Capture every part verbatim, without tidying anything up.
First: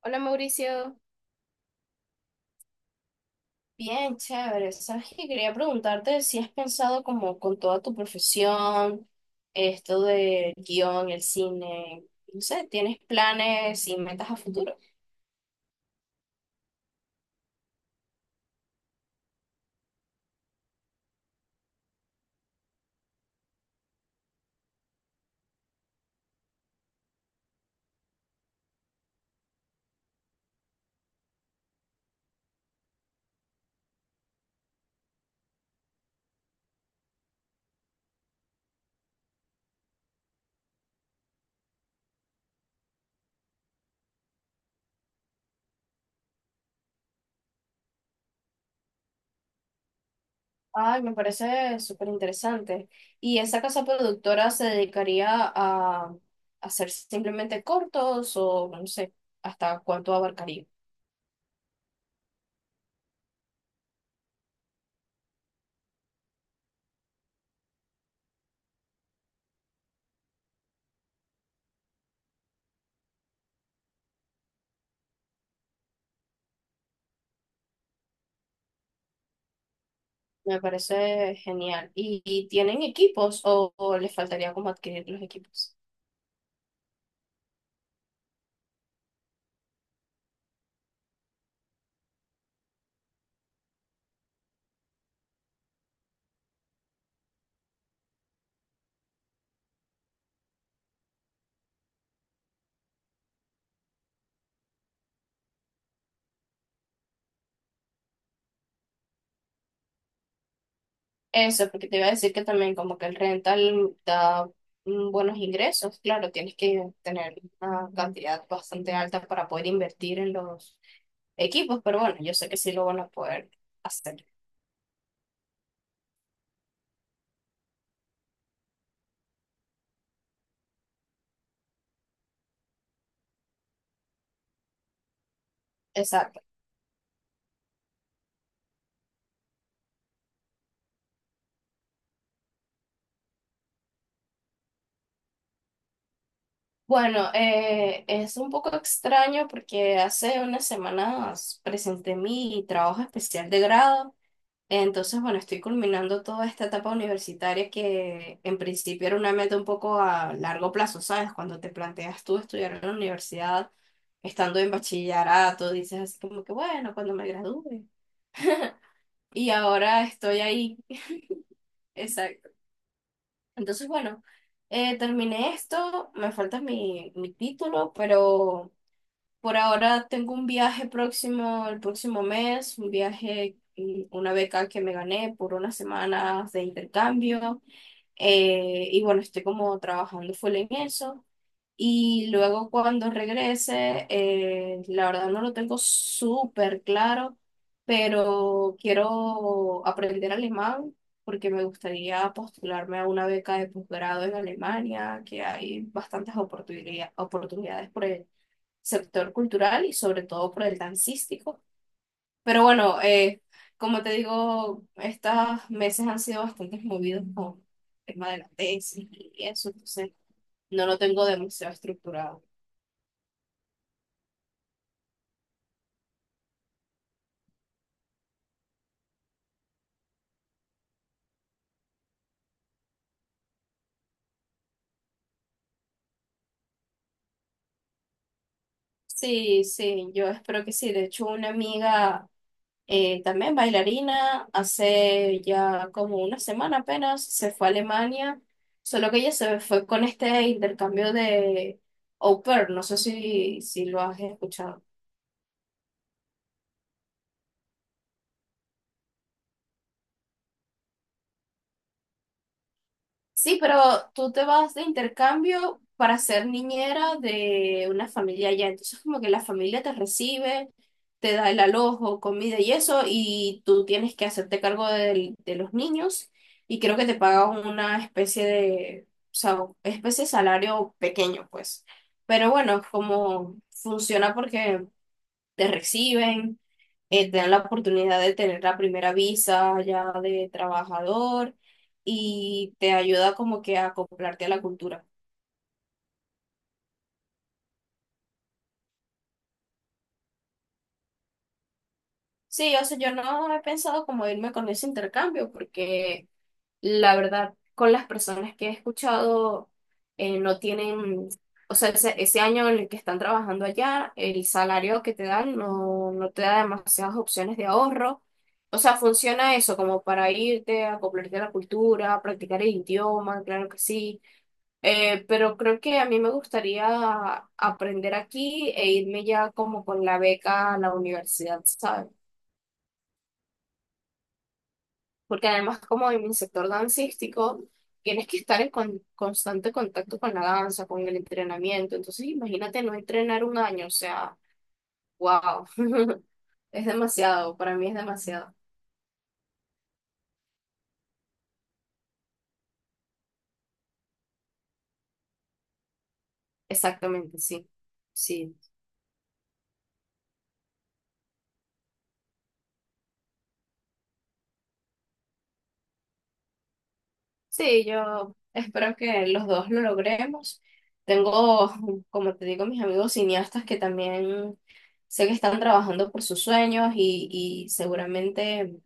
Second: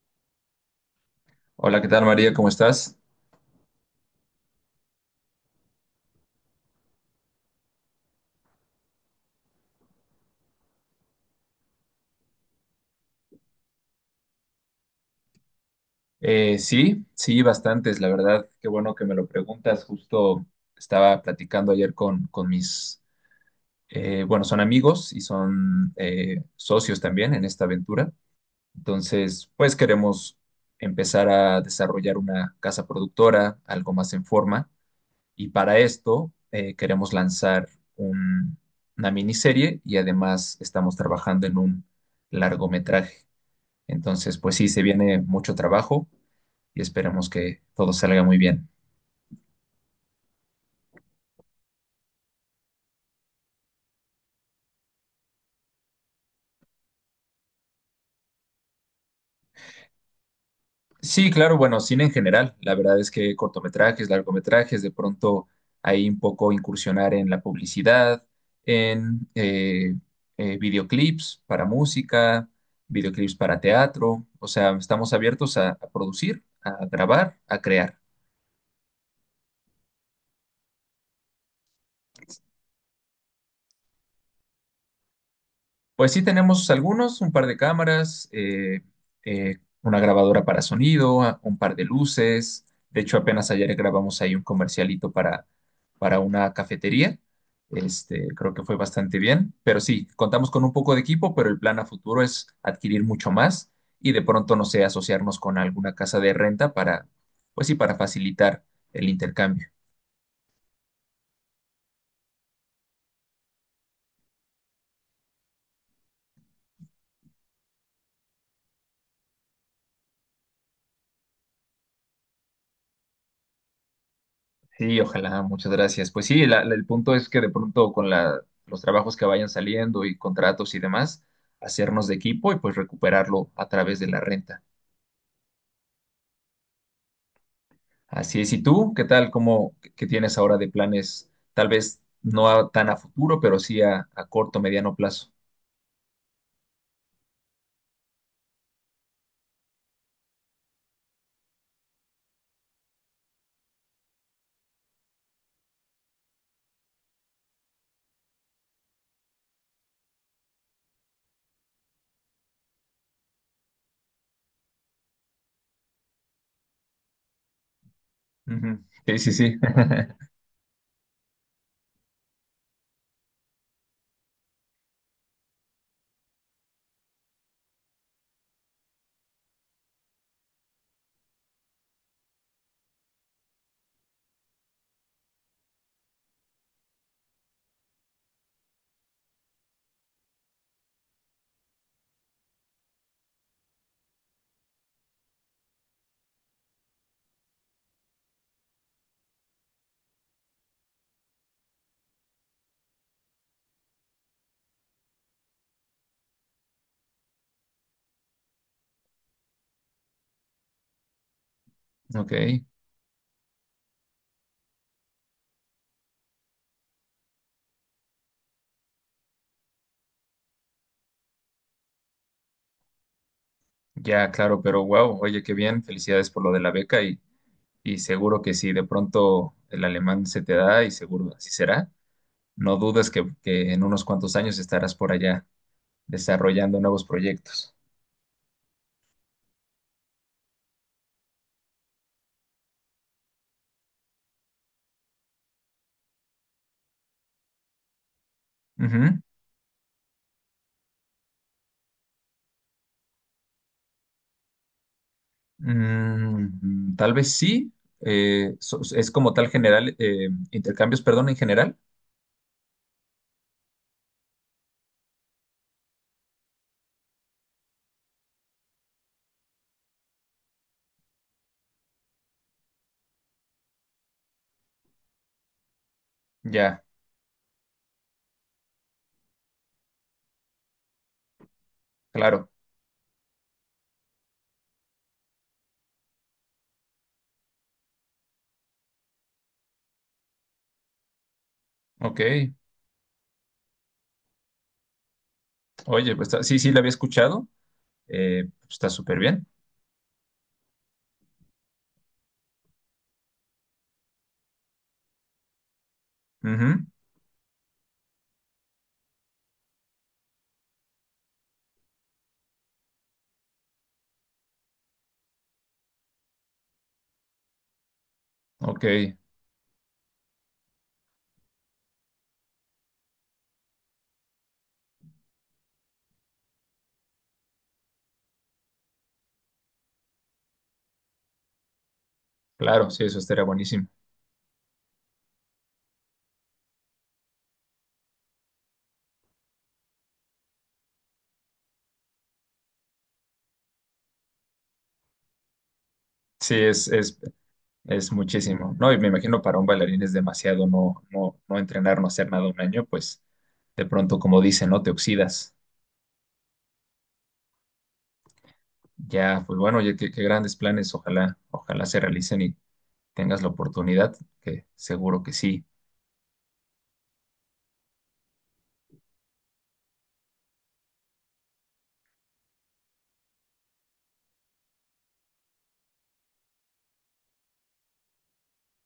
Hola Mauricio. Hola, ¿qué tal María? ¿Cómo estás? Bien, chévere. Sabes que quería preguntarte si has pensado como con toda tu profesión, esto del guión, el cine, no sé, ¿tienes planes y metas a futuro? Eh, sí, sí, bastantes, la verdad. Qué bueno que me lo preguntas. Justo estaba platicando ayer con, con mis, eh, bueno, son amigos y son eh, socios también en esta aventura. Entonces, pues queremos empezar a desarrollar una casa productora, algo más en forma. Y para esto eh, queremos lanzar un- una miniserie y además estamos trabajando en un largometraje. Entonces, pues sí, se viene mucho trabajo y esperemos que todo salga muy bien. Ay, me parece súper interesante. ¿Y esa casa productora se dedicaría a hacer simplemente cortos o no sé, hasta cuánto abarcaría? Sí, claro, bueno, cine en general. La verdad es que cortometrajes, largometrajes, de pronto ahí un poco incursionar en la publicidad, en eh, eh, videoclips para música, videoclips para teatro. O sea, estamos abiertos a a producir, a grabar, a crear. Me parece genial. ¿Y, y tienen equipos o, o les faltaría como adquirir los equipos? Pues sí, tenemos algunos, un par de cámaras, eh, eh, una grabadora para sonido, a- un par de luces. De hecho, apenas ayer grabamos ahí un comercialito para, para una cafetería. Este, creo que fue bastante bien. Pero sí, contamos con un poco de equipo, pero el plan a futuro es adquirir mucho más y de pronto, no sé, asociarnos con alguna casa de renta para, pues sí, para facilitar el intercambio. Eso, porque te iba a decir que también como que el rental da mm, buenos ingresos. Claro, tienes que tener una cantidad bastante alta para poder invertir en los equipos, pero bueno, yo sé que sí lo van a poder hacer. Sí, ojalá, muchas gracias. Pues sí, la- la- el punto es que de pronto con la, los trabajos que vayan saliendo y contratos y demás, hacernos de equipo y pues recuperarlo a través de la renta. Exacto. Así es, ¿y tú qué tal? ¿Cómo qué tienes ahora de planes? Tal vez no a- tan a futuro, pero sí a, a corto, mediano plazo. Bueno, eh, es un poco extraño porque hace unas semanas presenté mi trabajo especial de grado. Entonces, bueno, estoy culminando toda esta etapa universitaria que en principio era una meta un poco a largo plazo, ¿sabes? Cuando te planteas tú estudiar en la universidad, estando en bachillerato, dices así como que, bueno, cuando me gradúe. Ujú. Sí, sí, Y sí. ahora estoy ahí. Exacto. Entonces, bueno, eh, terminé esto, me falta mi, mi título, pero por ahora tengo un viaje próximo, el próximo mes, un viaje, mm, una beca que me gané por unas semanas de intercambio. eh, y bueno, estoy como trabajando full en eso. Y luego cuando regrese, eh, la verdad no lo tengo súper claro, pero quiero aprender alemán porque me gustaría postularme a una beca de posgrado en Alemania, que hay bastantes oportunidad- oportunidades por sector cultural y sobre todo por el dancístico. Ok, Pero bueno, eh, como te digo, estos meses han sido bastante movidos con el tema de la tesis y eso, entonces no lo tengo demasiado estructurado. ya, claro, pero wow, oye, qué bien, felicidades por lo de la beca y, y seguro que sí, de pronto el alemán se te da y seguro así será. No dudes que, que en unos cuantos años estarás por allá desarrollando nuevos proyectos. Sí, sí, yo espero que sí. De hecho, una amiga eh, también bailarina, hace ya como una semana apenas, se fue a Alemania, solo que Ujú. ella se fue con este intercambio de au pair, no sé si, si lo has escuchado. Mm, tal vez sí. Eh, so- es como tal general, eh, intercambios, perdón, en general. Sí, pero tú te vas de intercambio para ser niñera de una familia allá. Entonces, como que la familia te recibe, te da el alojo, comida y eso, y tú tienes que hacerte cargo del- de los niños. Y Ya, creo que te pagan una especie de, o sea, especie de salario pequeño, pues. claro. Pero bueno, como funciona porque te reciben, eh, te dan la oportunidad de tener la primera visa ya de trabajador Ok. y te ayuda como que a acoplarte a la cultura. Oye, pues está- sí, sí, la había escuchado. Eh, pues, está súper bien. Sí, o sea, yo no he pensado como irme con ese intercambio porque Ujú. la verdad, con las personas que he escuchado, eh, no tienen, o sea, ese, ese año en el que están trabajando allá, el salario que te dan no, no te da demasiadas opciones de ahorro. O Ok, sea, funciona eso como para irte, acoplarte a la cultura, practicar el idioma, claro que sí. Eh, pero creo que a mí me gustaría aprender aquí e irme ya como con la beca a la universidad, ¿sabes? claro, sí, eso estaría buenísimo. Porque además como en mi sector dancístico, tienes que estar en con- constante contacto con la danza, con el entrenamiento. Entonces, imagínate no entrenar un año, o sea, wow, Sí, es es, es, demasiado, para mí es es demasiado. muchísimo, ¿no? Y me imagino para un bailarín es demasiado no, no, no entrenar, no hacer nada un año, pues de pronto, como dicen, ¿no? Te oxidas. Exactamente, sí, sí. Ya, pues bueno, oye, qué, qué grandes planes. Ojalá, ojalá se realicen y tengas la oportunidad, que seguro que sí. Sí, yo espero que los dos lo logremos. Tengo, como te digo, mis amigos cineastas que también sé que están trabajando por sus sueños y, y seguramente...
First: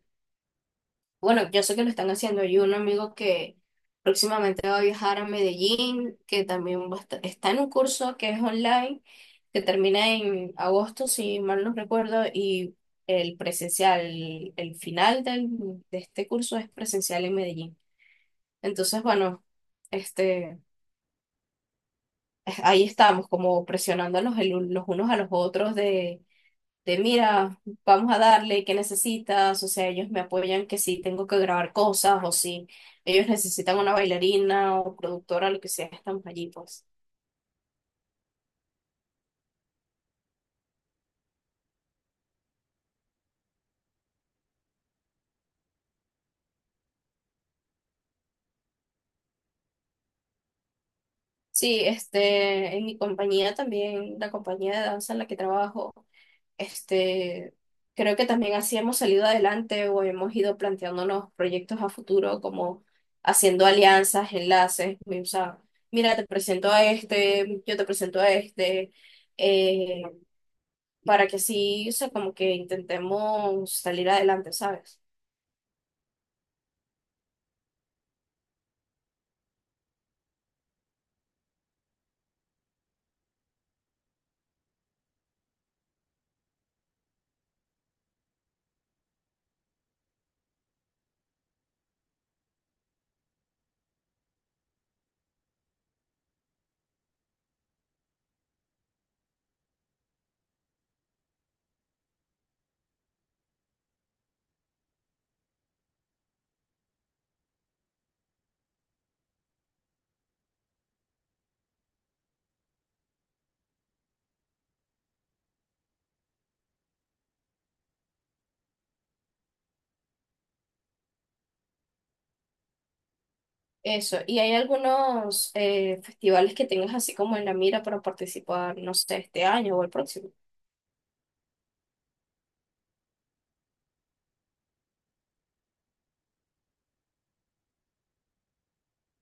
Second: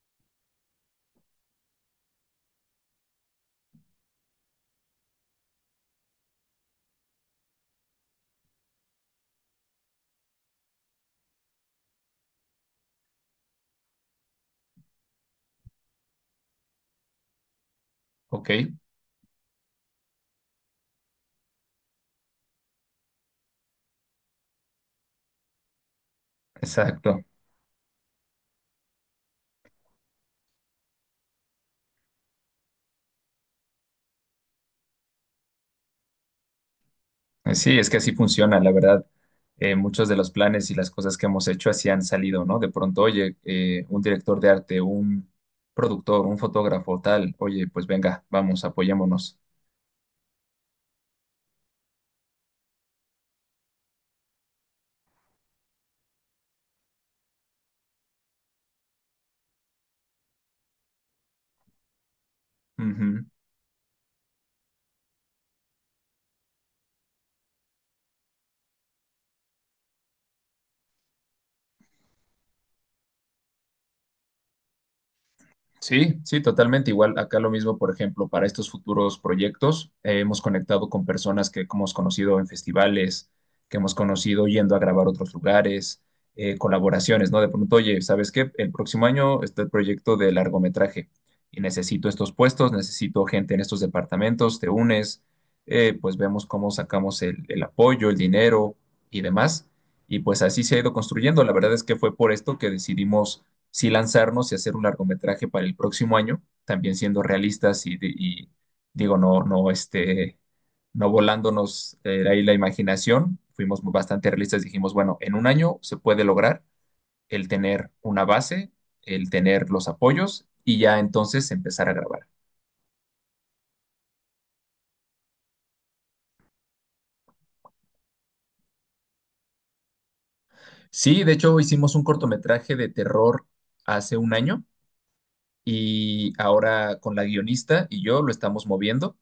Bueno, yo sé que lo están haciendo. Hay un amigo que próximamente va a viajar a Medellín, que también va a esta- está en un curso que es online, que termina en agosto, si mal no recuerdo, y el presencial, el final del- de este curso es presencial en Medellín. Ok, Entonces, bueno, este, ahí estamos como presionándonos el un- los unos a los otros de exacto. mira, vamos a darle, ¿qué necesitas? O sea, ellos me apoyan que si tengo que grabar cosas o si ellos necesitan una bailarina o productora, lo que sea, estamos allí, pues. Eh, Sí, es que así funciona, la verdad. Eh, muchos de los planes y las cosas que hemos hecho así han salido, ¿no? De pronto, oye, eh, un director de arte, un productor, un fotógrafo, tal, oye, pues venga, vamos, apoyémonos. Sí, este, en mi compañía también, la compañía de danza en la que trabajo, este, creo que también así hemos salido adelante o hemos ido planteándonos proyectos a futuro como Ujú. haciendo alianzas, enlaces, o sea, mira, te presento a este, yo te presento a este, eh, para que así, o sea, como que intentemos salir adelante, ¿sabes? Sí, sí, totalmente. Igual acá lo mismo, por ejemplo, para estos futuros proyectos, eh, hemos conectado con personas que hemos conocido en festivales, que hemos conocido yendo a grabar a otros lugares, eh, colaboraciones, ¿no? De pronto, oye, ¿sabes qué? El próximo año está el proyecto de largometraje y necesito estos puestos, necesito gente en estos departamentos, te unes, eh, pues vemos cómo sacamos el, el apoyo, el dinero y demás. Y pues así se ha ido construyendo. La verdad es que fue por esto que decidimos sí lanzarnos y hacer un largometraje para el próximo año, también siendo realistas y, de- y digo, no, no, este, no volándonos eh, ahí la imaginación, fuimos bastante realistas, dijimos, bueno, en un año se puede lograr el tener una base, el tener los apoyos y ya entonces empezar a grabar. Eso. ¿Y hay algunos eh, festivales que tengas así como en la mira para participar, no sé, este año o el próximo? Sí, de hecho hicimos un cortometraje de terror hace un año y ahora con la guionista y yo lo estamos moviendo.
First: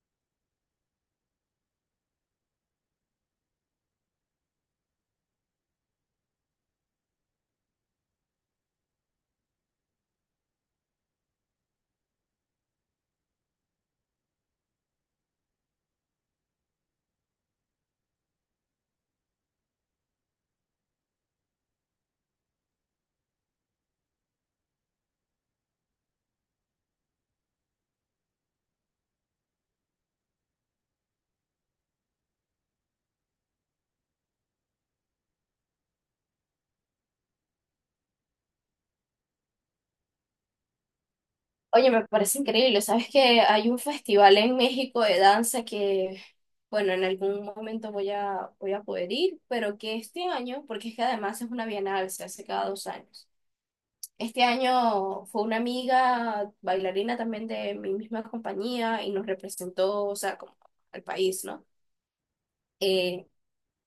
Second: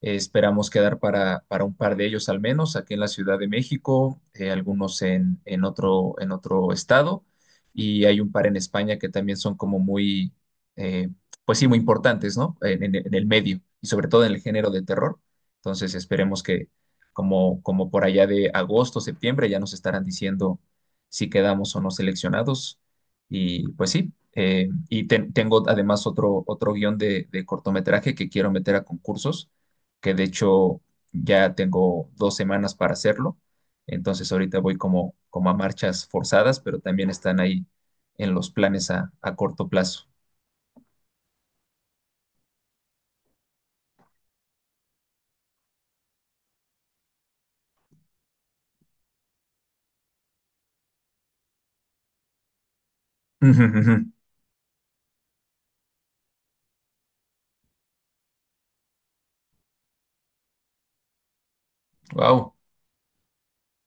Eh, esperamos quedar para, para un par de ellos al menos, aquí en la Ciudad de México, eh, algunos en, en otro, en otro estado, y hay un par en España que también son como muy, eh, pues sí, muy importantes, ¿no? En, en- en el medio y sobre todo en el género de terror. Entonces esperemos que como, como por allá de agosto, septiembre, ya nos estarán diciendo si quedamos o no seleccionados. Y pues sí, eh, y ten- tengo además otro, otro guión de, de cortometraje que quiero meter a concursos, que de hecho ya tengo dos semanas para hacerlo. Entonces ahorita voy como, como a marchas forzadas, pero también están ahí en los planes a, a corto plazo. Oye, me parece increíble. ¿Sabes que hay un festival en México de danza que, bueno, en algún momento voy a, voy a poder ir, pero que este año, porque es que además es una bienal, se hace cada dos años. Este año fue una amiga bailarina también de mi misma compañía y nos representó, o sea, como al país, ¿no? Wow. Eh,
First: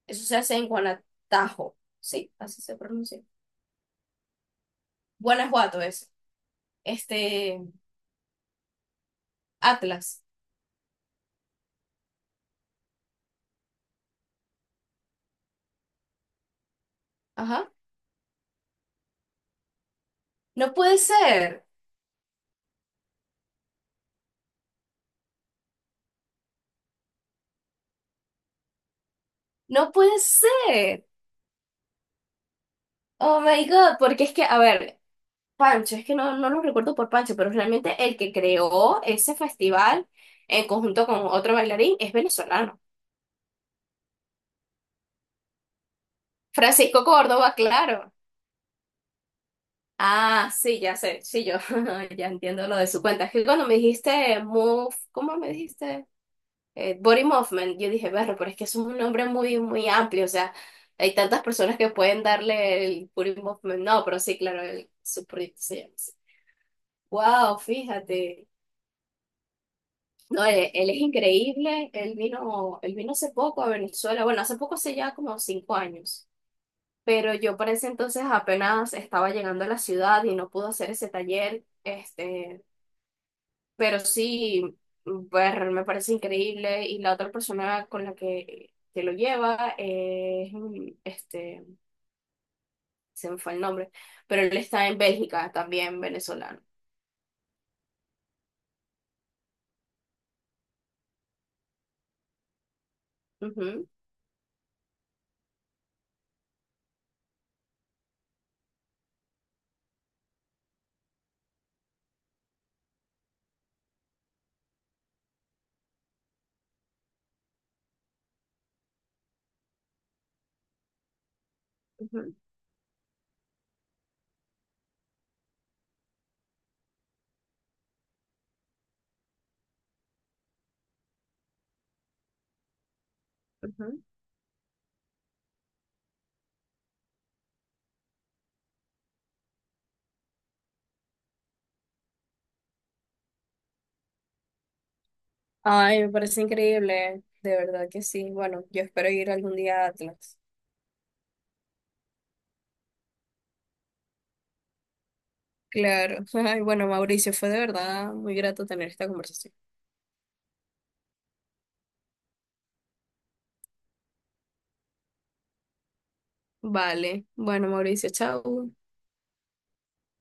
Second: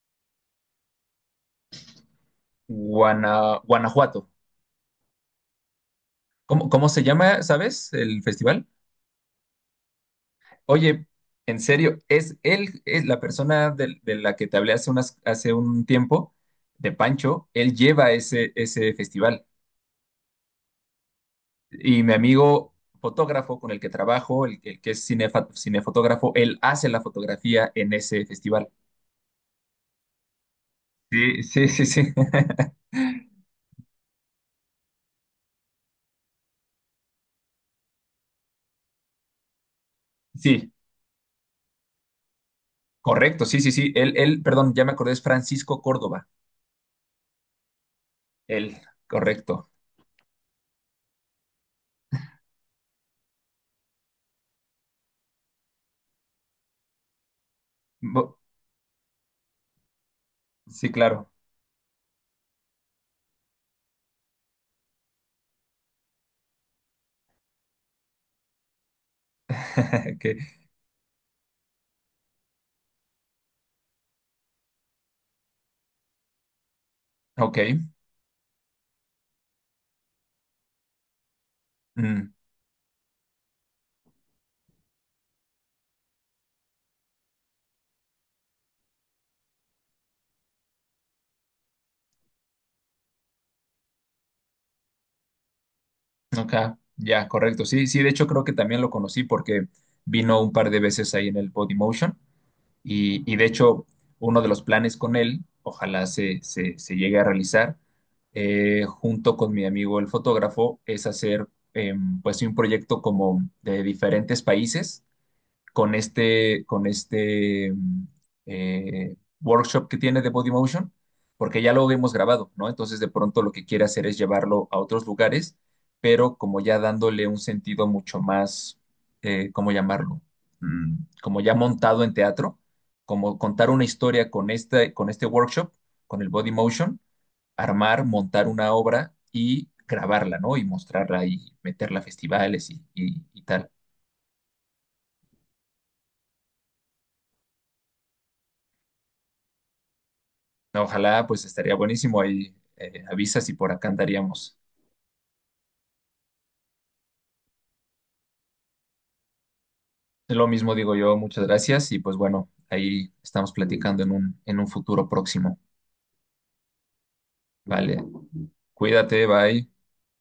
eso se hace en Guanatajo, sí, así se pronuncia. Guana- Guanajuato. Guanajuato es. ¿Cómo, cómo se llama, Este, sabes, el festival? Atlas. Oye, en serio, es él, es la persona del- de, la que te hablé hace unas, hace un tiempo, de Pancho, Ajá. él lleva ese, ese festival. No puede ser. Y mi amigo fotógrafo con el que trabajo, el, el que es cinefa- cinefotógrafo, él hace la fotografía en ese festival. No puede ser. Sí, sí, sí, sí. Oh my God, porque es que, a ver, Pancho, es que no, no lo recuerdo por Pancho, pero realmente el que creó ese festival en Sí, conjunto con otro bailarín es venezolano. correcto, sí, sí, sí. Él, él, perdón, ya me acordé, es Francisco Córdoba. Francisco Córdoba, claro. Él, correcto. Ah, sí, ya sé, sí, yo ya entiendo lo de su cuenta. Es que cuando me dijiste Move, ¿cómo me dijiste? Eh, Body Movement, yo dije, berro, Bo- pero es que es un nombre muy, muy amplio, o sea, Sí, hay claro. tantas personas que pueden darle el Body Movement. No, pero sí, claro, el, su proyecto se llama así. Wow, fíjate. Que- No, él, él es increíble, él vino, él vino hace poco a Venezuela, bueno, hace poco, hace ya como cinco años, pero yo Ok. para ese entonces apenas estaba llegando a la ciudad y no pude hacer ese taller. Mm. Este, pero sí, pues me parece increíble. Y la otra persona con la que, que lo lleva es, mm, este, se me fue el nombre, pero él está en Bélgica, también venezolano. Acá, ya, correcto. Sí, sí, de hecho creo que también lo conocí porque vino un par de veces ahí en el Body Motion y, y de hecho Ujú, uno de los planes con él, ojalá se, se, se llegue a realizar, eh, junto con mi amigo el fotógrafo, es hacer em, pues sí, un proyecto como de diferentes países con este, con este mm, eh, workshop que tiene de Body Motion, porque ya lo hemos ujú, grabado, ¿no? Entonces de pronto lo que quiere hacer es llevarlo a otros lugares, pero como ya dándole un sentido mucho más, eh, ¿cómo llamarlo? Mm, como ya montado en teatro, como contar una ujú. historia con este, con este workshop, con el Body Motion, armar, montar una obra y grabarla, ¿no? Y mostrarla y meterla a festivales y, y y tal. Ay, me parece increíble, de verdad que sí. Bueno, yo espero ir algún día a Atlas. No, ojalá, pues estaría buenísimo ahí, eh, avisas y por acá andaríamos. Claro. Ay, bueno, Mauricio, fue de verdad muy grato tener esta conversación. Lo mismo digo yo, muchas gracias y pues bueno, ahí estamos platicando en un, en un futuro próximo. Vale. Bueno, Vale, Mauricio, chao. cuídate, bye.